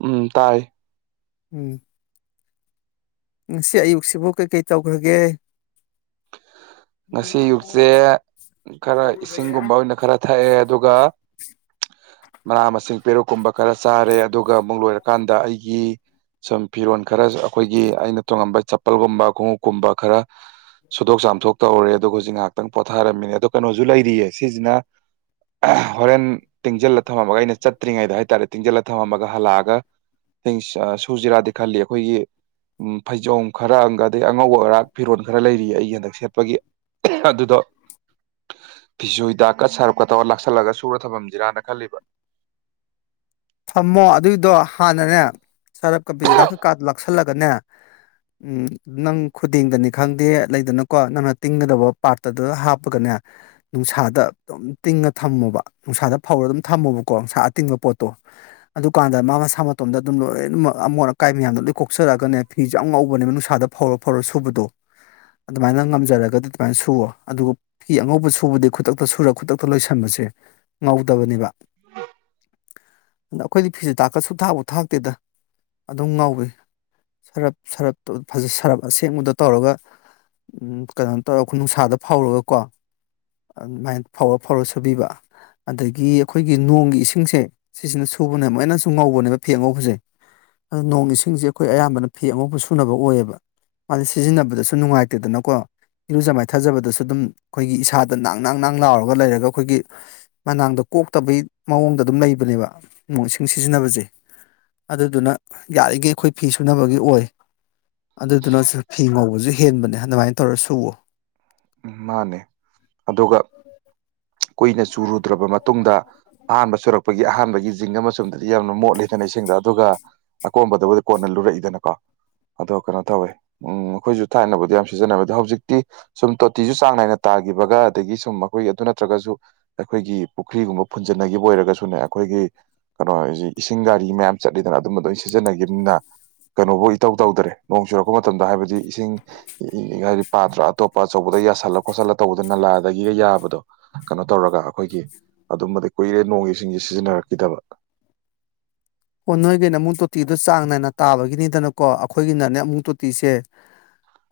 ꯎꯝ ꯇꯥꯏ ꯎꯝ ꯉꯁꯤ ꯑꯌꯨꯛꯁꯤꯕꯨ ꯀꯩ ꯀꯩ ꯇꯧꯈ꯭ꯔꯒꯦ ꯉꯁꯤ ꯑꯌꯨꯛꯁꯦ ꯈꯔ ꯏꯁꯤꯡꯒꯨꯝꯕ ꯑꯣꯏꯅ ꯈꯔ ꯊꯛꯑꯦ ꯑꯗꯨꯒ ꯃꯅꯥ ꯃꯁꯤꯡ ꯄꯦꯔꯨꯛꯀꯨꯝꯕ ꯈꯔ ꯆꯥꯔꯦ ꯑꯗꯨꯒ ꯑꯃꯨꯛ ꯂꯣꯏꯔꯀꯥꯟꯗ ꯑꯩꯒꯤ ꯁꯨꯝ ꯐꯤꯔꯣꯜ ꯈꯔ ꯑꯩꯈꯣꯏꯒꯤ ꯑꯩꯅ ꯇꯣꯡꯉꯝꯕ ꯆꯄꯜꯒꯨꯝꯕ ꯈꯣꯡꯎꯞꯀꯨꯝꯕ ꯈꯔ ꯁꯨꯊꯣꯛ ꯆꯥꯝꯊꯣꯛ ꯇꯧꯔꯦ ꯑꯗꯨꯒ ꯍꯧꯖꯤꯛ ꯉꯥꯏꯍꯥꯛꯇꯪ ꯄꯣꯊꯥꯔꯝꯃꯤꯅꯦ ꯑꯗꯣ ꯀꯩꯅꯣꯁꯨ ꯂꯩꯔꯤꯌꯦ ꯁꯤꯁꯤꯅ ꯍꯣꯔꯦꯟ ꯇꯤꯡꯁꯤꯜꯂ ꯊꯝꯃꯝꯃꯒ ꯑꯩꯅ ꯆꯠꯇ꯭ꯔꯤꯉꯩꯗ ꯍꯥꯏꯇꯥꯔꯦ ꯇꯤꯡꯁꯤꯜꯂ ꯊꯝꯃꯒ ꯍꯜꯂꯛꯑꯒ ꯁꯨꯖꯤꯔꯥꯗꯤ ꯈꯜꯂꯤ ꯑꯩꯈꯣꯏꯒꯤ ꯎꯝ ꯐꯩꯖꯣꯝ ꯈꯔꯒ ꯑꯗꯩ ꯑꯉꯧꯕ ꯑꯔꯥꯛ ꯐꯤꯔꯣꯟꯜ ꯈꯔ ꯂꯩꯔꯤꯌꯦ ꯑꯩꯒꯤ ꯍꯟꯗꯛ ꯁꯦꯠꯄ ꯑꯩꯈꯣꯏꯒꯤ ꯑꯗꯨꯗꯣ ꯐꯤꯖꯣꯏꯗ ꯀꯠ ꯁꯔꯞꯀ ꯇꯧꯒ ꯂꯥꯛꯁꯜꯂꯒ ꯁꯨꯔ ꯊꯝꯃꯝꯁꯤꯔꯥꯅ ꯈꯜꯂꯤꯕ ꯊꯝꯃꯣ ꯑꯗꯨꯏꯗꯣ ꯍꯥꯟꯅꯅꯦ ꯁꯔꯞ ꯀꯝꯄꯤꯖꯤꯤꯗꯥꯛ ꯀ ꯀꯥꯔꯗꯣ ꯂꯥꯛꯁꯜꯂꯒꯅꯦ ꯎꯝ ꯅꯪ ꯈꯨꯗꯤꯡꯗꯅꯤ ꯈꯪꯗꯦ ꯂꯩꯗꯅꯀꯣ ꯅꯪꯅ ꯇꯤꯡꯒꯗꯕ ꯄꯥꯔꯠꯇ ꯑꯗꯨ ꯍꯥꯞꯄꯒꯅꯦ ꯅꯨꯡꯁꯥꯗ ꯑꯗꯨꯝ ꯇꯤꯡꯉ ꯊꯝꯃꯣꯕ ꯅꯨꯡꯁꯥꯗ ꯐꯧꯔꯒ ꯑꯗꯨꯝ ꯊꯝꯃꯣꯕꯀꯣ ꯅꯨꯡꯁꯥ ꯑꯇꯤꯡꯕ ꯄꯣꯠꯇꯣ ꯑꯗꯨꯀꯥꯟꯗ ꯃꯥ ꯃꯁꯥ ꯃꯇꯣꯝꯗ ꯑꯗꯨꯝ ꯂꯣꯏꯅꯃꯛ ꯑꯃꯣꯠ ꯑꯀꯥꯏ ꯃꯌꯥꯝꯗ ꯂꯣꯏ ꯀꯣꯛꯆꯔꯛꯑꯒꯅꯦ ꯐꯤꯁꯨꯦ ꯉꯧꯕꯅꯦꯕ ꯅꯨꯡꯁꯥꯗ ꯐꯧꯔꯛꯄ ꯐꯧꯔ ꯁꯨꯕꯗꯣ ꯑꯗꯨꯃꯥꯏꯅ ꯉꯝꯖꯔꯒꯗꯤ ꯑꯗꯨꯃꯥꯏꯅ ꯁꯨꯑꯣꯣ ꯑꯗꯨꯒ ꯐꯤ ꯑꯉꯧꯕ ꯁꯨꯕꯗꯤ ꯈꯨꯗꯛꯇ ꯁꯨꯔ ꯈꯨꯗꯛꯇ ꯂꯣꯏꯁꯟꯕꯁꯦ ꯉꯧꯗꯕꯅꯦꯕ ꯑꯗ ꯑꯩꯈꯣꯏꯗꯤ ꯐꯤꯁꯦ ꯇꯥꯛꯀ ꯁꯨꯝ ꯊꯥꯛꯐ ꯊꯥꯛꯇꯦꯗ ꯑꯗꯨꯝ ꯉꯥꯎꯋ ꯁꯔꯞ ꯁꯞꯖ ꯁꯔꯞ ꯑꯁꯦꯡꯕꯗ ꯇꯧꯔꯒ ꯎꯝ ꯀꯩꯅꯣ ꯇꯧꯔꯒ ꯑꯩꯈꯣꯏ ꯅꯨꯡꯁꯥꯗ ꯐꯥꯎꯔꯒ ꯀꯣ ꯑꯗꯨꯃꯥꯏꯅ ꯐꯧꯔ ꯐꯧꯔ ꯁꯨꯕꯤꯕ ꯑꯗꯒꯤ ꯑꯩꯈꯣꯏꯒꯤ ꯅꯣꯡꯒꯤ ꯏꯁꯤꯡꯁꯦ ꯁꯤꯁꯤꯅ ꯁꯨꯕꯅꯦ ꯃꯣꯏꯅꯁꯨ ꯉꯧꯕꯅꯦꯕ ꯐꯦꯡꯉꯧꯕꯁꯦ ꯑ ꯅꯣꯡ ꯏꯁꯤꯡꯁꯦ ꯑꯩꯈꯣꯏ ꯑꯌꯥꯝꯕꯅ ꯐꯤ ꯑꯃꯐ ꯁꯨꯅꯕ ꯑꯣꯏꯌꯦꯕ ꯃꯥꯗꯤ ꯁꯤꯖꯤꯟꯅꯕꯗꯁꯨ ꯅꯨꯡꯉꯥꯏꯇꯦꯗꯅꯀꯣ ꯏꯔꯨꯖ ꯃꯥꯏꯊꯖꯕꯗꯁꯨ ꯑꯗꯨꯝ ꯑꯩꯈꯣꯏꯒꯤ ꯏꯁꯥꯗ ꯥꯡ ꯡ ꯅꯥꯡ ꯂꯥꯎꯔꯒ ꯂꯩꯔꯒ ꯑꯩꯈꯣꯏꯒꯤ ꯃꯅꯥꯛꯗ ꯀꯣꯛꯇꯕꯩ ꯃꯑꯣꯡꯗ ꯑꯗꯨꯝ ꯂꯩꯕꯅꯦꯕ ꯅꯣꯡ ꯏꯁꯤꯡ ꯁꯤꯖꯤꯟꯅꯕꯁꯦ ꯑꯗꯨꯗꯨꯅ ꯌꯥꯔꯤꯈꯩ ꯑꯩꯈꯣꯏ ꯐꯤ ꯁꯨꯅꯕꯒꯤ ꯑꯣꯏ ꯑꯗꯨꯗꯨꯅꯁꯨ ꯐꯤ ꯉꯧꯕꯁꯨ ꯍꯦꯟꯕꯅꯦ ꯑꯗꯨꯃꯥꯏꯅ ꯇꯧꯔ ꯁꯨꯋ ꯎ ꯃꯥꯅꯦ ꯑꯗꯨꯒ ꯀꯨꯏꯅ ꯆꯨꯔꯨꯗ꯭ꯔꯕ ꯃꯇꯨꯡꯗ ꯑꯍꯥꯟꯕ ꯁꯨꯔꯛꯄ ꯑꯩꯈꯣꯏꯒꯤ ꯑꯍꯥꯟꯕꯒꯤ ꯖꯤꯡ ꯑꯃ ꯆꯗꯗꯤ ꯌꯥꯝꯅ ꯃꯣꯠꯂꯤꯗꯅ ꯏꯁꯤꯡꯗ ꯑꯗꯨꯒ ꯑꯀꯣꯝꯕꯗꯕꯨꯗꯤ ꯀꯣꯟꯅ ꯂꯨꯔꯛꯏꯗꯅꯀꯣ ꯑꯗꯣ ꯀꯩꯅꯣ ꯇꯧꯋꯦ ꯎꯝ ꯑꯩꯈꯣꯏꯁꯨ ꯊꯥꯏꯅꯕꯗꯤ ꯌꯥꯝ ꯁꯤꯖꯤꯟꯅꯕ ꯑꯗꯣ ꯍꯧꯖꯤꯛꯇꯤ ꯁꯨꯝ ꯇꯣꯇꯤꯁꯨ ꯆꯥꯡ ꯅꯥꯏꯅ ꯇꯥꯈꯤꯕꯒ ꯑꯗꯒꯤ ꯁꯨꯝ ꯑꯩꯈꯣꯏꯒꯤ ꯑꯗꯨ ꯅꯠꯇ꯭ꯔꯒꯁꯨ ꯑꯩꯈꯣꯏꯒꯤ ꯄꯨꯈ꯭ꯔꯤꯒꯨꯝꯕ ꯐꯨꯟꯖꯟꯅꯈꯤꯕ ꯑꯣꯏꯔꯒꯁꯨꯅꯦ ꯑꯩꯈꯣꯏꯒꯤ ꯀꯩꯅꯣꯁꯤ ꯏꯁꯤꯡ ꯒꯥꯔꯤ ꯃꯌꯥꯝ ꯆꯠꯂꯤꯗꯅ ꯑꯗꯨꯝ ꯑꯗꯨꯣꯏꯅ ꯁꯤꯖꯤꯟꯅꯈꯤꯕꯅꯤꯅ ꯀꯩꯅꯣꯕꯨ ꯏꯇꯧ ꯇꯧꯗ꯭ꯔꯦ ꯅꯣꯡ ꯆꯨꯔꯛꯄ ꯃꯇꯝꯗ ꯍꯥꯏꯕꯗꯤ ꯏꯁꯤꯡ ꯍꯥꯏꯗꯤ ꯄꯥꯠꯇ꯭ꯔꯥ ꯑꯇꯣꯞꯄ ꯑꯄ ꯑꯆꯧꯕꯗ ꯌꯥꯁꯜꯂ ꯈꯣꯠꯁꯤꯜꯂ ꯇꯧꯕꯗꯨ ꯅꯂꯥꯗꯒꯤꯒ ꯌꯥꯕꯗꯣ ꯀꯩꯅꯣ ꯇꯧꯔꯒ ꯑꯩꯈꯣꯏꯒꯤ ꯑꯗꯨꯝꯕꯗꯤ ꯀꯨꯏꯔꯦ ꯅꯣꯡꯒꯤ ꯁꯤꯡꯁꯦ ꯁꯤꯖꯤꯟꯅꯔꯛꯈꯤꯗꯕ ꯑꯣ ꯅꯣꯏꯒꯤꯅꯦ ꯑꯃꯨꯛ ꯇꯣꯇꯤꯗꯨꯣ ꯆꯥꯡ ꯅꯥꯏꯅ ꯇꯥꯕꯒꯤꯅꯤꯗꯅꯀꯣ ꯑꯩꯈꯣꯏꯒꯤꯅꯅꯦ ꯑꯃꯨꯛ ꯇꯣꯇꯤꯁꯦ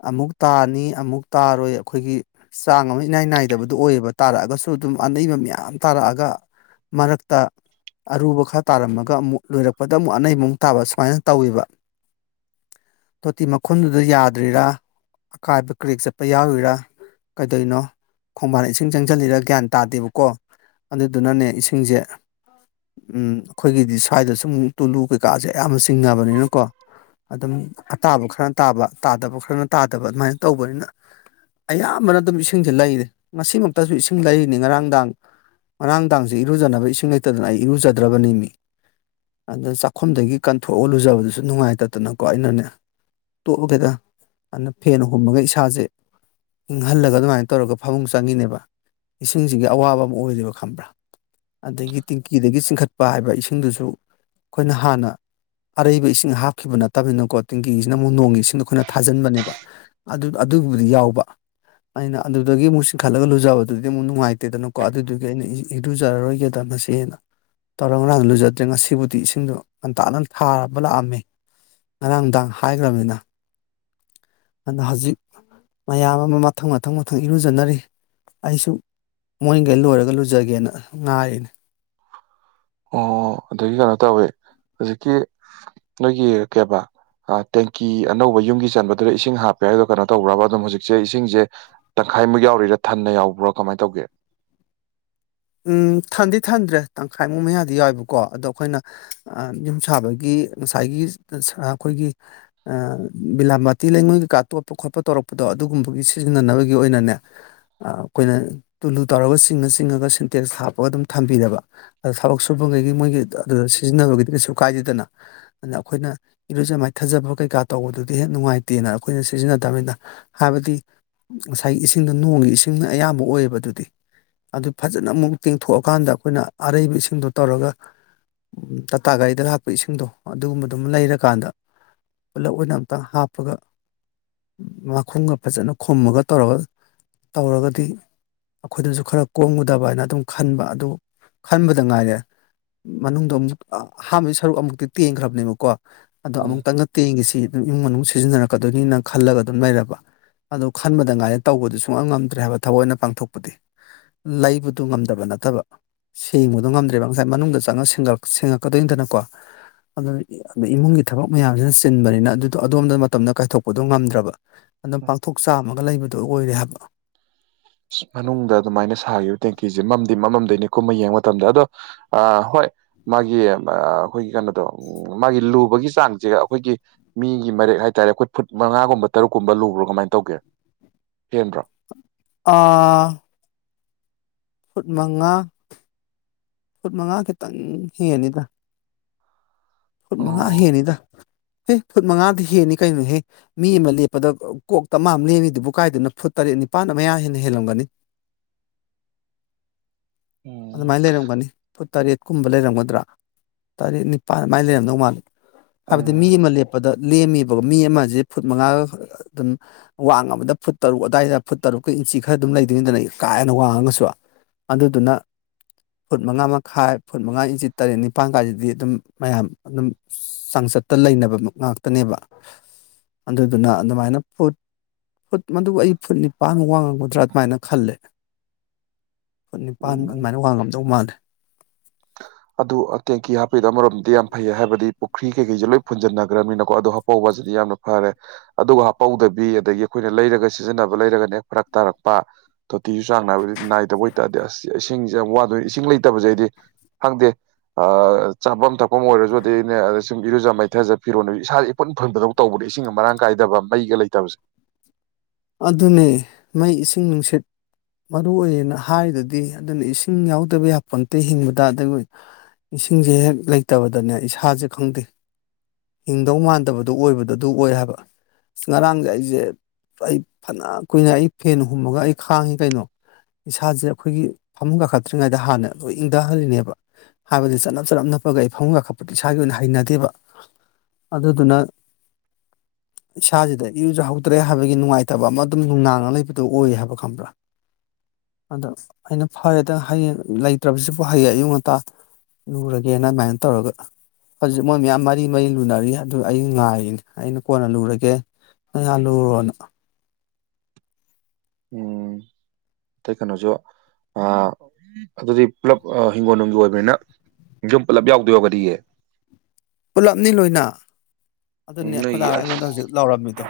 ꯑꯃꯨꯛ ꯇꯥꯅꯤ ꯑꯃꯨꯛ ꯇꯥꯔꯣꯏ ꯑꯩꯈꯣꯏꯒꯤ ꯆꯥꯡ ꯑꯃ ꯏꯅꯥꯏ ꯅꯥꯏꯗꯕꯗꯨ ꯑꯣꯏꯌꯦꯕ ꯇꯥꯔꯛꯑꯒꯁꯨ ꯑꯗꯨꯝ ꯑꯅꯩꯕ ꯃꯌꯥꯝ ꯇꯥꯔꯛꯑꯒ ꯃꯔꯛꯇ ꯑꯔꯨꯕ ꯈꯔ ꯇꯥꯔꯝꯃꯒ ꯑꯃꯨꯛ ꯂꯣꯏꯔꯛꯄꯗ ꯑꯃꯨꯛ ꯑꯅꯩꯃꯨꯛ ꯇꯥꯕ ꯁꯨꯃꯥꯏꯅ ꯇꯧꯋꯕ ꯇꯣꯇꯤ ꯃꯈꯨꯟꯗꯨꯗ ꯌꯥꯗ꯭ꯔꯤꯔꯥ ꯑꯀꯥꯏꯕ ꯀ꯭ꯔꯦꯛ ꯆꯠꯄ ꯌꯥꯎꯔꯤꯔꯥ ꯀꯩꯗꯧꯅꯣ ꯈꯣꯡꯕꯥꯟ ꯏꯁꯤꯡ ꯆꯪꯁꯤꯜꯂꯤꯔ ꯒ꯭ꯌꯥꯟ ꯇꯥꯗꯦꯕꯀꯣ ꯑꯗꯨꯗꯨꯅꯅꯦ ꯏꯁꯤꯡꯁꯦ ꯎ ꯑꯩꯈꯣꯏꯒꯤꯗꯤ ꯁ꯭ꯋꯥꯏꯗ ꯁꯨꯝ ꯇꯨꯂꯨ ꯀꯩꯀꯥꯁꯦ ꯑꯌꯥꯝꯕ ꯆꯤꯡꯉꯅꯕꯅꯤꯅꯀꯣ ꯑꯗꯨꯝ ꯑꯇꯥꯕ ꯈꯔꯅ ꯇꯥꯕ ꯇꯥꯗꯕ ꯈꯔꯅ ꯇꯥꯗꯕ ꯑꯗꯨꯃꯥꯏꯅ ꯇꯧꯕꯅꯤꯅ ꯑꯌꯥꯝꯕꯅ ꯑꯗꯨꯝ ꯏꯁꯤꯡꯁꯦ ꯂꯩꯔꯦ ꯉꯁꯤꯃꯛꯇꯁꯨ ꯏꯁꯤꯡ ꯂꯩꯔꯤꯅꯤ ꯉꯔꯥꯡꯗꯥꯥꯡ ꯉꯔꯥꯡꯗꯥꯥꯡꯖꯦ ꯏꯔꯨꯖꯅꯕ ꯏꯁꯤꯡ ꯂꯩꯇꯗꯅ ꯑꯩ ꯏꯔꯨꯖꯗ꯭ꯔꯕꯅꯤꯃꯤ ꯑꯗꯨ ꯆꯥꯛꯈꯨꯝꯗꯒꯤ ꯀꯟꯊꯣꯛꯑ ꯂꯨꯖꯕꯗꯨꯁꯨ ꯅꯨꯡꯉꯥꯏꯇꯗꯅꯀꯣ ꯑꯩꯅꯅꯦ ꯇꯣꯑꯒꯦꯗ ꯑꯗꯥ ꯐꯦꯟ ꯍꯨꯝꯃꯒ ꯏꯁꯥꯖꯦ ꯏꯪꯍꯜꯂꯒ ꯑꯗꯨꯃꯥꯏꯟ ꯇꯧꯔꯒ ꯐꯃꯨꯡ ꯆꯪꯉꯤꯅꯦꯕ ꯏꯁꯤꯡꯁꯤꯒꯤ ꯑꯋꯥꯕ ꯑꯃ ꯑꯣꯏꯔꯦꯕ ꯈꯪꯕ꯭ꯔꯥ ꯑꯗꯒꯤ ꯇꯦꯡꯀꯤꯗꯒꯤ ꯆꯤꯡꯈꯠꯄ ꯍꯥꯏꯕ ꯏꯁꯤꯡ ꯁꯤꯡꯗꯨꯁꯨ ꯑꯈꯣꯏꯅ ꯍꯥꯟꯅ ꯑꯔꯩꯕ ꯏꯁꯤꯡ ꯍꯥꯞꯈꯤꯕ ꯅꯠꯇꯕꯅꯤꯅꯀꯣ ꯇꯦꯡꯀꯤꯁꯤꯅ ꯑꯃꯨꯛ ꯅꯣꯡꯒꯤ ꯏꯁꯤꯡꯗꯣ ꯑꯈꯣꯏꯅ ꯊꯥꯖꯤꯟꯕꯅꯦꯕ ꯑꯗꯨ ꯑꯗꯨꯕꯨꯗꯤ ꯌꯥꯎꯕ ꯑꯩꯅ ꯑꯗꯨꯗꯒꯤ ꯑꯃꯨꯛ ꯆꯤꯡꯈꯠꯂꯒ ꯂꯨꯖꯕꯗꯨꯗꯤ ꯑꯃꯨꯛ ꯅꯨꯡꯉꯥꯏꯇꯦꯗꯅꯀꯣ ꯑꯗꯨꯗꯨꯒꯤ ꯑꯩꯅ ꯏꯔꯨꯖꯔꯔꯣꯏꯒꯦꯗ ꯃꯁꯦꯑꯅ ꯇꯧꯔ ꯉꯔꯥꯡ ꯂꯨꯖ ꯐꯖꯗ꯭ꯔꯦ ꯉꯁꯤꯕꯨꯗꯤ ꯏꯁꯤꯡꯗꯣ ꯉꯟꯇꯥꯅ ꯊꯥꯔꯕ ꯂꯥꯛꯑꯝꯃꯦ ꯉꯔꯥꯡꯗꯥꯡ ꯍꯥꯏꯒ꯭ꯔꯕꯅꯤꯅ ꯑꯗ ꯍꯧꯖꯤꯛ ꯃꯌꯥꯝ ꯑꯃ ꯃꯊꯪ ꯃꯊꯪ ꯃꯊꯪ ꯏꯔꯨꯖꯅꯔꯤ ꯑꯩꯁꯨ ꯃꯣꯏꯟꯒꯩ ꯂꯣꯏꯔꯒ ꯂꯨꯖꯒꯦꯅ ꯉꯥꯏꯔꯤꯅꯤ ꯑꯣ ꯑꯗꯒꯤ ꯀꯩꯅꯣ ꯇꯧꯋꯦ ꯍꯧꯖꯤꯛꯀꯤ ꯅꯣꯏꯒꯤ ꯀꯦꯕꯥ ꯑ ꯇꯦꯡꯀꯤ ꯑꯅꯧꯕ ꯌꯨꯝꯒꯤ ꯆꯟꯕꯗꯨꯗ ꯏꯁꯤꯡ ꯍꯥꯞꯄꯦ ꯍꯥꯏꯗꯨ ꯀꯩꯅꯣ ꯇꯧꯕ꯭ꯔꯕ ꯑꯗꯨꯝ ꯍꯧꯖꯤꯛꯁꯦ ꯏꯁꯤꯡꯖꯦ ꯇꯪꯈꯥꯏꯃꯨꯛ ꯌꯥꯎꯔꯤꯔꯥ ꯊꯟꯅ ꯌꯥꯎꯕ꯭ꯔꯥ ꯀꯃꯥꯏ ꯇꯧꯒꯦ ꯎꯝ ꯊꯟꯗꯤ ꯊꯟꯗ꯭ꯔꯦ ꯇꯪꯈꯥꯏꯃꯨꯛ ꯃꯌꯥꯗꯤ ꯌꯥꯎꯋꯦꯕꯀꯣ ꯑꯗꯣ ꯑꯩꯈꯣꯏꯅ ꯑ ꯌꯨꯝ ꯁꯥꯕꯒꯤ ꯉꯁꯥꯏꯒꯤ ꯑꯁ ꯑꯩꯈꯣꯏꯒꯤ ꯑ ꯕꯤꯂꯥꯝꯕꯇꯤ ꯂꯩꯉꯣꯏ ꯀꯩꯀꯥ ꯇꯣꯠꯄ ꯈꯣꯠꯄ ꯇꯧꯔꯛꯄꯗꯣ ꯑꯗꯨꯒꯨꯝꯕꯒꯤ ꯁꯤꯖꯤꯟꯅꯅꯕꯒꯤ ꯑꯣꯏꯅꯅꯦ ꯑ ꯑꯩꯈꯣꯏꯅ ꯇꯨꯂꯨ ꯇꯧꯔꯒ ꯆꯤꯡꯉ ꯆꯤꯡꯉꯒ ꯁꯤꯟꯇꯦꯛꯁꯇ ꯍꯥꯞꯄꯒ ꯑꯗꯨꯝ ꯊꯝꯕꯤꯔꯕ ꯑꯗ ꯊꯕꯛ ꯁꯨꯕꯒꯩꯒꯤ ꯃꯣꯏꯒꯤ ꯑꯗꯨꯗ ꯁꯤꯖꯤꯟꯅꯕꯒꯤꯗꯤ ꯀꯩꯁꯨ ꯀꯥꯏꯗꯦꯗꯅ ꯑꯗ ꯑꯩꯈꯣꯏꯅ ꯏꯔꯨꯖꯥ ꯃꯥꯏꯊꯖꯥꯕ ꯀꯩꯀꯥ ꯇꯧꯕꯗꯨꯗꯤ ꯍꯦꯛ ꯅꯨꯡꯉꯥꯏꯇꯦꯅ ꯑꯩꯈꯣꯏꯅ ꯁꯤꯖꯤꯟꯅꯗꯕꯅꯤꯅ ꯍꯥꯏꯕꯗꯤ ꯉꯁꯥꯏꯒꯤ ꯏꯁꯤꯡꯗꯣ ꯅꯣꯡꯒꯤ ꯏꯁꯤꯡꯅ ꯑꯌꯥꯝꯕ ꯑꯣꯏꯌꯦꯕ ꯑꯗꯨꯗꯤ ꯑꯗꯨ ꯐꯖ ꯅ ꯑꯃꯨꯛ ꯇꯤꯡꯊꯣꯛꯑꯀꯥꯟꯗ ꯑꯩꯈꯣꯏꯅ ꯑꯔꯩꯕ ꯏꯁꯤꯡꯗꯣ ꯇꯧꯔꯒ ꯎꯝ ꯇꯥꯇꯥ ꯒꯥꯔꯤꯗ ꯍꯥꯞꯄ ꯏꯁꯤꯡꯗꯣ ꯑꯗꯨꯒꯨꯝꯕꯗꯨꯃ ꯂꯩꯔꯀꯥꯟꯗ ꯄꯨꯜꯂꯞ ꯑꯣꯏꯅ ꯑꯝꯇ ꯍꯥꯞꯄꯒ ꯃꯈꯨꯝꯒ ꯐꯖꯅ ꯈꯨꯝꯃꯒ ꯇꯧꯔꯒ ꯇꯧꯔꯒꯗꯤ ꯑꯈꯣꯏꯗꯖꯨ ꯈꯔ ꯀꯣꯝꯒꯗꯕ ꯍꯥꯏꯅ ꯑꯗꯨꯝ ꯈꯟꯕ ꯑꯗꯨ ꯈꯟꯕꯗ ꯉꯥꯏꯔꯦ ꯃꯅꯨꯡꯗꯣ ꯑꯃꯨꯛ ꯑ ꯑꯍꯥꯟꯕꯒꯤ ꯁꯔꯨꯛ ꯑꯃꯨꯛꯇꯤ ꯇꯦꯡꯒ꯭ꯔꯕꯅꯦꯕꯀꯣ ꯑꯗꯣ ꯎꯝ ꯑꯃꯨꯛꯇꯪꯒ ꯇꯦꯡꯒꯤꯁꯤ ꯑꯗꯨꯝ ꯏꯃꯨꯡ ꯃꯅꯨꯡ ꯁꯤꯖꯤꯟꯅꯔꯛꯀꯗꯣꯏꯅꯤꯅ ꯈꯜꯂꯒ ꯑꯗꯨꯝ ꯂꯩꯔꯕ ꯑꯗꯨ ꯈꯟꯕꯗ ꯉꯥꯏꯔꯦ ꯇꯧꯕꯗꯨ ꯁꯨꯡꯉꯝ ꯉꯝꯗ꯭ꯔꯦ ꯍꯥꯏꯕ ꯊꯕꯛ ꯑꯣꯏꯅ ꯄꯥꯡꯊꯣꯛꯄꯗꯤ ꯂꯩꯕꯗꯨ ꯉꯝꯗꯕ ꯅꯠꯇꯕ ꯁꯦꯡꯕꯗꯣ ꯉꯝꯗ꯭ꯔꯦꯕ ꯉꯁꯥꯏ ꯃꯅꯨꯡꯗ ꯆꯪꯉꯥ ꯁꯦꯡꯉꯜ ꯁꯦꯡꯉꯛꯀꯗꯣꯏꯅꯤꯗꯅꯀꯣ ꯑꯗꯨꯗ ꯏ ꯏꯃꯨꯡꯒꯤ ꯊꯕꯛ ꯃꯌꯥꯝꯁꯤꯅ ꯆꯤꯟꯕꯅꯤꯅ ꯑꯗꯨꯗꯣ ꯑꯗꯣꯝꯗ ꯃꯇꯝꯗꯣ ꯀꯥꯏꯊꯣꯛꯄꯗꯣ ꯉꯝꯗ꯭ꯔꯕ ꯑꯗꯨꯝ ꯄꯥꯡꯊꯣꯛ ꯆꯥꯝꯃꯒ ꯂꯩꯕꯗꯣ ꯑꯣꯏꯔꯦ ꯍꯥꯏꯕ ꯃꯅꯨꯡꯗ ꯑꯗꯨꯃꯥꯏꯅ ꯁꯥꯒꯤꯕ ꯇꯦꯡꯀꯤꯖꯦ ꯃꯝꯗꯤ ꯃꯝꯃꯝꯗꯣꯏꯅꯤꯀꯣ ꯀꯨꯝꯃ ꯌꯦꯡꯕ ꯃꯇꯝꯗ ꯑꯗꯣ ꯑ ꯍꯣꯏ ꯃꯥꯒꯤ ꯃꯥ ꯑꯈꯣꯏꯒꯤ ꯀꯩꯅꯣꯗꯣ ꯎꯝ ꯃꯥꯒꯤ ꯂꯨꯕꯒꯤ ꯆꯥꯡꯖꯦ ꯑꯩꯈꯣꯏꯒꯤ ꯃꯤꯒꯤ ꯃꯔꯦꯛ ꯍꯥꯏꯇꯥꯔꯦ ꯑꯩꯈꯣꯏ ꯐꯨꯠ ꯃꯉꯥꯒꯨꯝꯕ ꯇꯔꯨꯛꯀꯨꯝꯕ ꯂꯨꯕ꯭ꯔꯥ ꯀꯃꯥꯏꯟ ꯇꯧꯒꯦ ꯍꯦꯟꯕ꯭ꯔꯣ ꯑꯥ ꯐꯨꯠ ꯃꯉꯥ ꯐꯨꯠ ꯃꯉꯥ ꯈꯤꯇꯪ ꯍꯦꯟꯅꯤꯗ ꯐꯨꯠ ꯃꯉꯥ ꯑꯣ ꯍꯦꯟꯅꯤꯗ ꯑꯦ ꯐꯨꯠ ꯃꯉꯥꯗꯤ ꯍꯦꯟꯅꯤ ꯀꯩꯅꯣꯍꯦ ꯃꯤ ꯑꯃ ꯂꯦꯞꯄꯗ ꯑ ꯀꯣꯛ ꯇꯃꯥ ꯑꯃ ꯂꯦꯝꯃꯤꯗꯨꯕꯨ ꯀꯥꯏꯗꯩꯅꯣ ꯐꯨꯠ ꯇꯔꯦꯠ ꯅꯤꯄꯥꯥꯟ ꯑꯝ ꯃꯌꯥ ꯍꯦꯟꯅ ꯍꯦꯜꯂꯝꯒꯅꯤ ꯎꯝ ꯑꯗꯨꯃꯥꯏꯟ ꯂꯩꯔꯝꯒꯅꯤ ꯐꯨꯠ ꯇꯔꯦꯠꯀꯨꯝꯕ ꯂꯩꯔꯝꯒꯗ꯭ꯔꯥ ꯇꯔꯦꯠ ꯅꯤꯄꯥꯜ ꯑꯗꯨꯃꯥꯏꯟ ꯂꯩꯔꯝꯗꯧ ꯃꯥꯜꯂꯤ ꯍꯥꯏꯕꯗꯤ ꯃꯤ ꯎꯝ ꯑꯃ ꯂꯦꯞꯄꯗ ꯂꯦꯝꯃꯤꯕ ꯃꯤ ꯑꯃꯖꯦ ꯐꯨꯠ ꯃꯉꯥꯒ ꯑꯗꯨꯝ ꯋꯥꯡꯉꯥꯕꯗ ꯐꯨꯠ ꯇꯔꯨꯛ ꯑꯋꯥꯏꯗ ꯐꯨꯠ ꯇꯔꯨꯛꯀꯥ ꯏꯟꯆꯤ ꯈꯔ ꯑꯗꯨꯝ ꯂꯩꯗꯣꯏꯅꯤꯗꯅ ꯀꯥ ꯍꯦꯟꯅ ꯋꯥꯡꯉꯒꯁꯨ ꯑꯗꯨꯗꯨꯅ ꯐꯨꯠ ꯃꯉꯥ ꯃꯈꯥꯏ ꯐꯨꯠ ꯃꯉꯥ ꯏꯟꯆꯤ ꯇꯔꯦꯠ ꯅꯤꯄꯥꯟ ꯀꯥꯏꯖꯤꯗꯤ ꯑꯗꯨꯝ ꯃꯌꯥꯝ ꯑꯗꯨꯝ ꯆꯥꯡꯆꯠꯇ ꯂꯩꯅꯕꯃꯛ ꯉꯥꯛꯇꯅꯦꯕ ꯑꯗꯨꯗꯨꯅ ꯑꯗꯨꯃꯥꯏꯅ ꯄꯣꯠ ꯐꯨꯠ ꯃꯗꯨꯕꯨ ꯑꯩ ꯐꯨꯠ ꯅꯤꯄꯥꯟꯒ ꯋꯥꯡꯉꯒꯗ꯭ꯔꯥ ꯑꯗꯨꯃꯥꯏꯅ ꯈꯜꯂꯦ ꯐꯨꯠ ꯅꯤꯄꯥꯥꯟ ꯎꯝ ꯑꯗꯨꯃꯥꯏꯅ ꯋꯥꯡꯉꯝꯗꯧ ꯃꯥꯜꯂꯦ ꯑꯗꯨ ꯇꯦꯡꯀꯤ ꯍꯥꯞꯄꯤꯗꯣ ꯑꯃꯔꯣꯝꯗꯤ ꯌꯥꯝ ꯐꯩꯌꯦ ꯍꯥꯏꯕꯗꯤ ꯄꯨꯈ꯭ꯔꯤ ꯀꯩꯀꯩꯁ ꯂꯣꯏ ꯐꯟꯖꯟꯅꯈ꯭ꯔꯕꯅꯤꯅꯀꯣ ꯑꯗꯨ ꯍꯥ ꯍꯧꯕꯁꯤꯗꯤ ꯌꯥꯝꯅ ꯐꯔꯦ ꯑꯗꯨꯒ ꯍꯥꯄꯧꯗꯕꯤ ꯑꯗꯒꯤ ꯑꯩꯈꯣꯏꯅ ꯂꯩꯔꯒ ꯁꯤꯖꯤꯟꯅꯕ ꯂꯩꯔꯒꯅꯦ ꯍꯦꯛ ꯐꯔꯛ ꯇꯥꯔꯛꯄ ꯇꯣꯇꯤꯁꯨ ꯆꯥꯡ ꯅꯥꯏꯕꯗꯤ ꯅꯥꯏꯗꯕ ꯑꯣꯏꯇꯥꯥꯔꯗꯤ ꯑꯁ ꯏꯁꯤꯡꯁꯦ ꯌꯥꯝ ꯋꯥꯗꯣꯏ ꯏꯁꯤꯡ ꯂꯩꯇꯕꯁꯦ ꯑꯩꯗꯤ ꯈꯪꯗꯦ ꯆꯥꯐꯝ ꯊꯛꯐꯝ ꯑꯣꯏꯔꯁꯨ ꯑꯗꯨꯗ ꯑꯅꯦ ꯑ ꯁꯨꯝ ꯏꯔꯨꯖ ꯃꯩꯊꯖ ꯐꯤꯔꯣꯅ ꯏꯁꯥ ꯄꯨꯟ ꯐꯟꯕꯗꯧ ꯇꯧꯕꯅꯦ ꯏꯁꯤꯡꯒ ꯃꯔꯥꯡ ꯀꯥꯏꯗꯕ ꯃꯩꯒ ꯂꯩꯇꯕꯁꯦ ꯑꯗꯨꯅꯦ ꯃꯩ ꯏꯁꯤꯡ ꯅꯨꯡꯁꯤꯠ ꯃꯔꯨꯏꯌꯦꯅ ꯍꯥꯏꯗꯗꯤ ꯑꯗꯨꯅ ꯏꯁꯤꯡ ꯌꯥꯎꯗꯕ ꯌꯥꯄ ꯅꯠꯇꯦ ꯍꯤꯡꯕꯗ ꯑꯗꯨ ꯏꯁꯤꯡꯁꯦ ꯍꯦꯛ ꯂꯩꯇꯕꯗꯅꯦ ꯏꯁꯥꯥꯁꯦ ꯈꯪꯗꯦ ꯍꯤꯡꯗꯧ ꯃꯥꯟꯗꯕꯗꯨ ꯑꯣꯏꯕꯗ ꯑꯗꯨ ꯑꯣꯏ ꯍꯥꯏꯕ ꯑ ꯉꯔꯥꯡꯁꯦ ꯑꯩꯁꯦ ꯑꯩ ꯐꯅ ꯀꯨꯏꯅ ꯑꯩ ꯐꯦꯟ ꯍꯨꯝꯃꯒ ꯑꯩ ꯈꯥꯡꯉꯤ ꯀꯩꯅꯣ ꯏꯁꯥꯁꯦ ꯑꯩꯈꯣꯏꯒꯤ ꯐꯃꯨꯡ ꯀꯥꯈꯠꯇ꯭ꯔꯤꯉꯩꯗ ꯍꯥꯟꯅ ꯂꯣꯏ ꯏꯪꯊꯍꯜꯂꯤꯅꯦꯕ ꯍꯥꯏꯕꯗꯤ ꯆꯠꯞ ꯆꯠꯅvꯞ ꯅꯞꯄꯒ ꯏ ꯐꯃꯒꯥꯈꯠꯄꯗ ꯏꯁꯥꯒꯤ ꯑꯣꯏꯅ ꯍꯩꯅꯗꯦꯕ ꯑꯗꯨꯗꯨꯅ ꯏꯁꯥꯁꯤꯗ ꯏꯨꯖꯍꯧꯗ꯭ꯔꯦ ꯍꯥꯏꯕꯒꯤ ꯅꯨꯡꯉꯥꯏꯇꯕ ꯑꯃ ꯑꯗꯨꯝ ꯅꯨꯡꯅꯥꯡꯅ ꯂꯩꯕꯗꯨꯣ ꯑꯣꯏ ꯍꯥꯏꯕ ꯈꯪꯕ꯭ꯔꯥ ꯑꯗꯣ ꯑꯩꯅ ꯐꯔꯦꯗꯪ ꯍꯌꯦꯡ ꯂꯩꯇ꯭ꯔꯕꯁꯤꯕꯨ ꯍꯌꯦꯡ ꯑꯌꯨꯛ ꯉꯟꯇꯥ ꯂꯨꯔꯒꯦꯅ ꯑꯗꯨꯃꯥꯏꯅ ꯇꯧꯔꯒ ꯍꯧꯖꯤꯛ ꯃꯣꯏ ꯃꯌꯥꯝ ꯃꯔꯤ ꯃꯔꯤ ꯂꯨꯅꯔꯤ ꯑꯗꯨ ꯑꯩ ꯉꯥꯏꯔꯤꯅꯤ ꯑꯩꯅ ꯀꯣꯟꯅ ꯂꯨꯔꯒꯦ ꯌꯥꯜꯂꯨꯅ [unintelligible] ꯇꯩ ꯀꯩꯅꯣꯁꯨꯣ ꯑ ꯑꯗꯨꯗꯤ ꯄꯨꯂꯞ ꯍꯤꯡꯒꯣꯜ ꯅꯨꯡꯒꯤ ꯑꯣꯏꯕꯅꯤꯅ ꯌꯨꯝ ꯄꯨꯜꯂꯞ ꯌꯥꯎꯗꯣꯏ ꯌꯥꯎꯒꯗꯤꯌꯦ ꯄꯨꯜꯂꯞꯅꯤ ꯂꯣꯏꯅ ꯑꯗꯨꯅꯤ ꯑꯩꯈꯣꯏꯗꯥ ꯅꯣꯏꯒꯤ ꯑꯁ ꯑꯩꯉꯣꯟꯗ ꯍꯧꯖꯤꯛ ꯂꯧꯔꯝꯃꯤꯗꯣ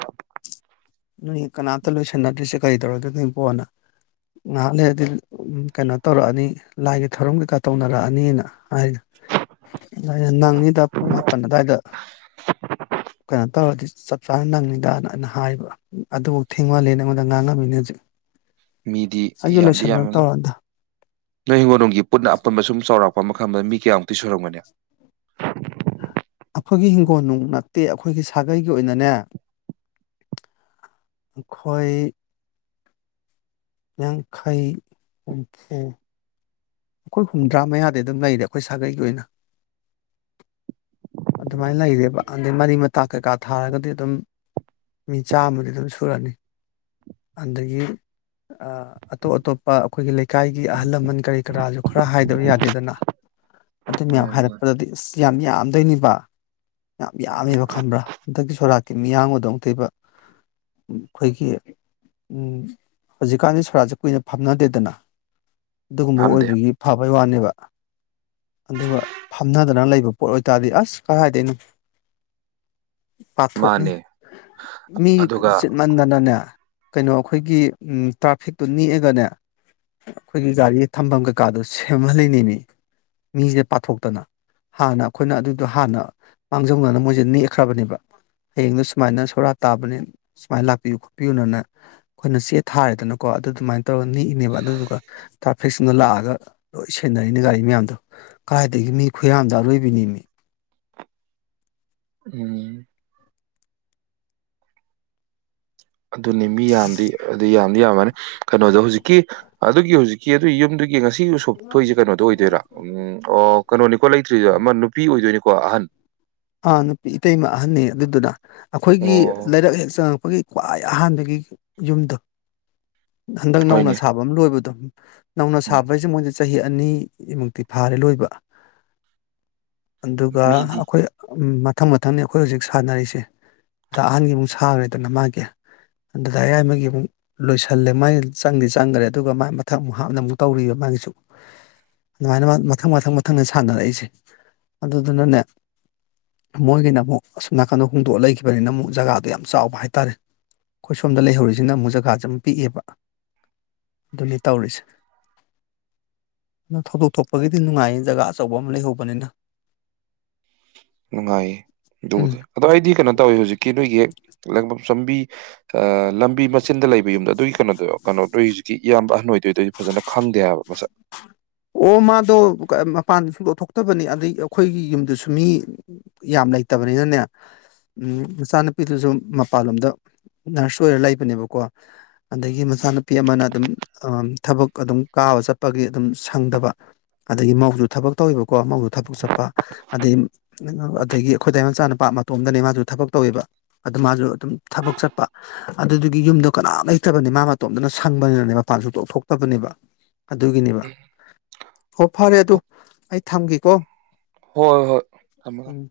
ꯅꯣꯏ ꯀꯅꯥꯇ ꯂꯣꯏꯁꯟꯅꯗ꯭ꯔꯤꯁꯦ ꯀꯔꯤ ꯇꯧꯔꯒꯦ ꯅꯣꯏ ꯄꯣꯅ ꯉꯥꯏꯍꯥꯛ ꯂꯩꯔꯗꯤ ꯀꯩꯅꯣ ꯇꯧꯔꯛꯑꯅꯤ ꯂꯥꯏꯒꯤ ꯊꯧꯔꯝ ꯀꯩꯀꯥ ꯇꯧꯅꯔꯛꯑꯅꯤꯅ ꯍꯥꯏ ꯑ ꯅꯪꯉꯤꯗ ꯄꯨꯡ ꯃꯥꯄꯜ ꯑꯗꯨꯋꯥꯏꯗ ꯀꯩꯅꯣ ꯇꯧꯔꯗꯤ ꯆꯞ ꯆꯥꯅ ꯅꯪꯉꯤꯗꯅ ꯑꯩꯅ ꯍꯥꯏꯕ ꯑꯗꯨꯐꯧ ꯊꯦꯡꯋꯥꯜꯂꯦ ꯑꯩꯉꯣꯟꯗ ꯉꯥꯡꯉꯝꯃꯤꯅꯁꯨ ꯃꯤꯗꯤ ꯌꯥꯝꯗꯤ ꯌꯥꯝꯃꯅꯤꯨ ꯇꯧꯔꯗ ꯅꯣꯏ ꯍꯤꯡꯒꯣꯜꯣꯝꯒꯤ ꯄꯨꯟꯅ ꯑꯄꯟꯕ ꯁꯨꯝ ꯆꯥꯎꯔꯥꯛꯄ ꯃꯐꯝꯗ ꯃꯤ ꯀꯌꯥꯃꯨꯛꯇꯤ ꯁꯣꯏꯨꯔꯝꯒꯅꯤ ꯑꯩꯈꯣꯏꯒꯤ ꯍꯤꯡꯒꯣꯜ ꯅꯨꯡ ꯅꯠꯇꯦ ꯑꯩꯈꯣꯏꯒꯤ ꯁꯥꯒꯩꯒꯤ ꯑꯣꯏꯅꯅꯦ ꯈꯣꯏ ꯌꯥꯡꯈꯩ ꯑꯣꯡꯀꯦ ꯑꯩꯈꯣꯏ ꯍꯨꯝꯗ꯭ꯔꯥ ꯃꯌꯥꯗꯤ ꯑꯗꯨꯝ ꯂꯩꯔꯦ ꯑꯩꯈꯣꯏ ꯁꯥꯒꯩꯒꯤ ꯑꯣꯏꯅ ꯑꯗꯨꯃꯥꯏꯅ ꯂꯩꯔꯦꯕ ꯑꯗꯩ ꯃꯔꯤ ꯃꯇꯥ ꯀꯩꯀꯥ ꯊꯥꯔꯒꯗꯤ ꯑꯗꯨꯝ ꯃꯤ ꯆꯥꯝꯃꯗꯤ ꯑꯗꯨꯝ ꯁꯨꯔꯅꯤ ꯑꯗꯒꯤ ꯑꯇꯣꯞ ꯑꯇꯣꯞꯄ ꯑꯩꯈꯣꯏꯒꯤ ꯂꯩꯀꯥꯏꯒꯤ ꯑꯍꯜ ꯂꯃꯟ ꯀꯔꯤ ꯀꯔꯥꯁꯨ ꯈꯔ ꯍꯥꯏꯗꯕ ꯌꯥꯗꯦꯗꯅ ꯑꯗꯨ ꯃꯌꯥꯝ ꯃꯥꯅꯦ ꯃꯥꯅꯦ ꯍꯥꯏꯔꯛꯄꯗꯗꯤ ꯑꯁ ꯌꯥꯝ ꯌꯥꯝꯗꯣꯏꯅꯤꯕ ꯌꯥꯝ ꯌꯥꯝꯃꯦꯕ ꯈꯝꯕ꯭ꯔꯥ ꯍꯟꯗꯛꯀꯤ ꯁꯣꯔꯥꯛꯠꯀꯤ ꯃꯤꯌꯥꯝꯕꯗꯧꯅꯛ ꯂꯩꯕ ꯑꯩꯈꯣꯏꯒꯤ ꯍꯧꯖꯤꯛꯀꯥꯟꯗꯤ ꯁꯣꯔꯥꯠꯁꯦ ꯀꯨꯏꯅ ꯐꯝꯅꯗꯦꯗꯅ ꯒꯨꯝꯕ ꯐꯝꯗꯦ ꯑꯣꯏꯕꯒꯤ ꯐꯕꯩ ꯋꯥꯅꯦꯕ ꯑꯗꯨꯒ ꯐꯝꯅꯗꯅ ꯂꯩꯕ ꯄꯣꯠ ꯑꯣꯏꯇꯥꯔꯗꯤ ꯑꯁ ꯀꯔꯥꯏꯗꯩꯅꯣ ꯄꯥꯊꯣꯛꯅꯤ ꯃꯥꯅꯦ ꯃꯤ ꯑꯗꯨꯒ ꯆꯠꯃꯟꯗꯅꯅꯦ ꯀꯩꯅꯣ ꯑꯩꯈꯣꯏꯒꯤ ꯎ ꯇ꯭ꯔꯥꯐꯤꯛꯇꯨ ꯅꯦꯛꯛꯑꯒꯅꯦ ꯑꯩꯈꯣꯏꯒꯤ ꯒꯥꯔꯤ ꯊꯝꯐꯝ ꯀꯩꯀꯥꯗꯨ ꯁꯦꯝꯃꯜꯂꯅꯤꯩꯅꯤ ꯃꯤꯁꯤꯗ ꯄꯥꯊꯣꯛꯇꯅ ꯍꯥꯟꯅ ꯑꯩꯈꯣꯏꯅ ꯑꯗꯨꯗꯣ ꯍꯥꯟꯅ ꯃꯥꯡꯖꯧꯅꯅ ꯃꯣꯏꯁꯦ ꯅꯦꯛꯈ꯭ꯔꯕꯅꯦꯕ ꯍꯌꯦꯡꯗꯨꯣ ꯁꯨꯃꯥꯏꯅ ꯁꯣꯔꯥ ꯇꯥꯕꯅꯦ ꯁꯨꯃꯥꯏꯅ ꯂꯥꯛꯄꯤꯌꯨ ꯈꯣꯠꯄꯤꯌꯨꯅꯅ ꯑꯩꯈꯣꯏꯅ ꯆꯦ ꯊꯥꯔꯦꯗꯅꯀꯣ ꯑꯗꯨ ꯑꯗꯨꯃꯥꯏ ꯇꯧꯔꯅꯤ ꯅꯤꯏꯅꯦꯕ ꯑꯗꯨꯗꯨꯒ ꯐꯤꯛꯁꯅ ꯂꯥꯛꯑꯒ ꯂꯣꯏ ꯁꯦꯟꯅꯔꯤꯅꯤ ꯒꯥꯔꯤ ꯃꯌꯥꯝꯗꯣ ꯀꯥꯏꯗꯒꯤ ꯃꯤ ꯈꯨꯌꯥꯝꯗ ꯑꯔꯣꯏꯕꯤꯅꯤ ꯃꯤ ꯎꯝ ꯑꯗꯨꯅꯤ ꯃꯤ ꯌꯥꯝꯗꯤ ꯑꯗꯨ ꯌꯥꯝꯗꯤ ꯌꯥꯝꯃꯅꯤ ꯀꯩꯅꯣꯗꯣ ꯍꯧꯖꯤꯛꯀꯤ ꯑꯗꯨꯒꯤ ꯍꯧꯖꯤꯛꯀꯤ ꯑꯗꯨ ꯌꯨꯝꯗꯨꯒꯤ ꯉꯁꯤ ꯎꯁꯣꯞ ꯐꯨꯛ ꯊꯣꯛꯏꯁꯦ ꯀꯩꯅꯣꯗꯣ ꯑꯣꯏꯗꯣꯏꯔꯥ ꯎꯝ ꯑꯣ ꯀꯩꯅꯣꯅꯤꯀꯣ ꯂꯩꯇ꯭ꯔꯤꯖꯦ ꯑꯃ ꯅꯨꯄꯤ ꯑꯣꯏꯗꯣꯏꯅꯤꯀꯣ ꯑꯍꯟ ꯑꯥ ꯅꯨꯄꯤ ꯏꯇꯩꯃ ꯑꯍꯟꯅꯦ ꯑꯗꯨꯗꯨꯅ ꯑꯈꯣꯏꯒꯤ ꯑꯣ ꯂꯩꯥꯔꯛ ꯍꯦꯛ ꯆꯪꯉꯛꯄꯒꯤ ꯈ꯭ꯋꯥꯏ ꯑꯍꯥꯟꯕꯒꯤ ꯌꯨꯝꯗꯣ ꯍꯟꯗꯛ ꯅꯧꯅ ꯍꯣꯏꯅꯦ ꯁꯥꯕ ꯑꯃ ꯂꯣꯏꯕꯗꯣ ꯅꯧꯅ ꯎꯝ ꯁꯥꯕ ꯍꯥꯏꯁꯦ ꯃꯣꯏꯗꯤ ꯆꯍꯤ ꯑꯅꯤꯃꯨꯛꯇꯤ ꯐꯥꯔꯦ ꯂꯣꯏꯕ ꯑꯗꯨꯒ ꯃꯤꯗꯤ ꯑꯩꯈꯣꯏ ꯃꯊꯪ ꯃꯊꯪꯅꯤ ꯑꯩꯈꯣꯏ ꯍꯧꯖꯤꯛ ꯁꯥꯟꯅꯔꯤꯁꯦ ꯗꯥ ꯑꯍꯟꯒꯤ ꯑꯃꯨꯛ ꯁꯥꯡꯈ꯭ꯔꯦꯗꯅ ꯃꯥꯒꯤ ꯗꯥꯗꯥ ꯌꯥꯏꯃꯒꯤ ꯑꯃꯨꯛ ꯂꯣꯏꯁꯜꯂꯦ ꯃꯥꯒꯤ ꯆꯪꯗꯤ ꯆꯪꯈ꯭ꯔꯦ ꯑꯗꯨꯒ ꯃꯥꯏ ꯃꯊꯛ ꯑꯃꯨꯛ ꯍꯥꯞꯅꯕ ꯇꯧꯔꯤꯕ ꯃꯥꯒꯤꯁꯨ ꯑꯗꯨꯃꯥꯏꯅ ꯃꯊꯪ ꯃꯊꯪ ꯃꯊꯪꯗ ꯁꯥꯟꯅꯔꯛꯏꯁꯦ ꯑꯗꯨꯗꯨꯅꯅꯦ ꯃꯣꯏꯒꯤꯅ ꯑꯃꯨꯛ ꯑꯁꯨꯝ ꯅꯥꯀꯟꯗ ꯍꯣꯡꯇꯣꯛꯑ ꯂꯩꯈꯤꯕꯅꯤꯅ ꯑꯃꯨꯛ ꯖꯒꯥꯗꯣ ꯌꯥꯝ ꯆꯥꯎꯕ ꯍꯥꯏꯇꯥꯔꯦ ꯑꯩꯈꯣꯏ ꯁꯣꯝꯗ ꯂꯩꯍꯧꯔꯤꯁꯤꯅ ꯑꯃꯛ ꯖꯒꯥꯁꯦ ꯑꯃ ꯄꯤꯛꯑꯦꯕ ꯑꯗꯨꯅꯤ ꯇꯧꯔꯤꯁꯦ ꯅ ꯊꯧꯗꯣꯛ ꯊꯣꯛꯄꯒꯤꯗꯤ ꯅꯨꯡꯉꯥꯏꯌꯦ ꯖꯒꯥ ꯑꯆꯧꯕ ꯑꯃ ꯂꯩꯍꯧꯕꯅꯤꯗ ꯅꯨꯡꯉꯥꯏꯌꯦ ꯎꯝ ꯑꯗꯨꯕꯨꯗꯤ ꯑꯗꯣ ꯑꯩꯗꯤ ꯀꯩꯅꯣ ꯇꯧꯋꯤ ꯍꯧꯖꯤꯛꯀꯤ ꯅꯣꯏꯒꯤ ꯂꯪꯕꯝ ꯆꯪꯕꯤ ꯑꯥ ꯂꯝꯕꯤ ꯃꯆꯤꯟꯗ ꯂꯩ ꯗꯨꯏ ꯌꯨꯝꯗ ꯑꯗꯨꯏ ꯀꯩꯅꯣꯗꯣ ꯀꯩꯅꯣꯗꯨꯏ ꯍꯧꯖꯤꯛꯀꯤ ꯏꯌꯥꯝꯕ ꯑꯍꯟ ꯑꯣꯏꯗꯣꯏꯗꯣꯏ ꯐꯖꯅ ꯈꯪꯗꯦ ꯍꯥꯏꯕ ꯃꯁꯛ ꯑꯣ ꯃꯥꯗꯣ ꯃꯄꯥꯟ ꯁꯨꯡꯊꯣꯛ ꯊꯣꯛꯇꯕꯅꯤ ꯑꯗꯩ ꯑꯩꯈꯣꯏꯒꯤ ꯌꯨꯝꯗꯨꯁꯨ ꯃꯤ ꯌꯥꯝ ꯂꯩꯇꯕꯅꯤꯅꯅꯦ ꯎꯝ ꯃꯆꯥꯅꯨꯄꯤꯗꯨꯁꯨ ꯃꯄꯥꯟꯂꯣꯝꯗ ꯅꯔꯁ ꯑꯣꯏꯔ ꯂꯩꯕꯅꯦꯕꯀꯣ ꯑꯗꯒꯤ ꯃꯆꯥꯅꯨꯄꯤ ꯑꯃꯅ ꯑꯗꯨꯝ ꯑ ꯊꯕꯛ ꯑꯗꯨꯝ ꯀꯥꯕ ꯆꯠꯄꯒꯤ ꯑꯗꯨꯝ ꯐꯪꯗꯕ ꯑꯗꯒꯤ ꯃꯧꯁꯨ ꯊꯕꯛ ꯇꯧꯋꯤꯕꯀꯣ ꯃꯧꯁꯨ ꯊꯕꯛ ꯆꯠꯄ ꯑꯗꯩ ꯑꯗꯒꯤ ꯑꯩꯈꯣꯏꯗꯥꯏꯃꯆꯥ ꯅꯨꯄꯥ ꯃꯇꯣꯝꯗꯅꯦ ꯃꯥꯁꯨ ꯊꯕꯛ ꯇꯧꯋꯦꯕ ꯑꯗꯨ ꯃꯥꯁꯨ ꯑꯗꯨꯝ ꯊꯕꯛ ꯆꯠꯄ ꯑꯗꯨꯗꯨꯒꯤ ꯌꯨꯝꯗꯣ ꯀꯅꯥꯝ ꯂꯩꯇꯕꯅꯦ ꯃꯥ ꯃꯇꯣꯝꯇꯅ ꯁꯪꯕꯅꯤꯅꯅꯦ ꯃꯄꯥꯟ ꯁꯨꯊꯣꯛ ꯊꯣꯛꯇꯕꯅꯦꯕ ꯑꯗꯨꯒꯤꯅꯦꯕ ꯍꯣ ꯐꯔꯦ ꯑꯗꯨ ꯑꯩ ꯊꯝꯒꯦꯀꯣ ꯍꯣꯏ ꯍꯣꯏ ꯊꯝꯃꯣ ꯊꯝ ꯎꯝ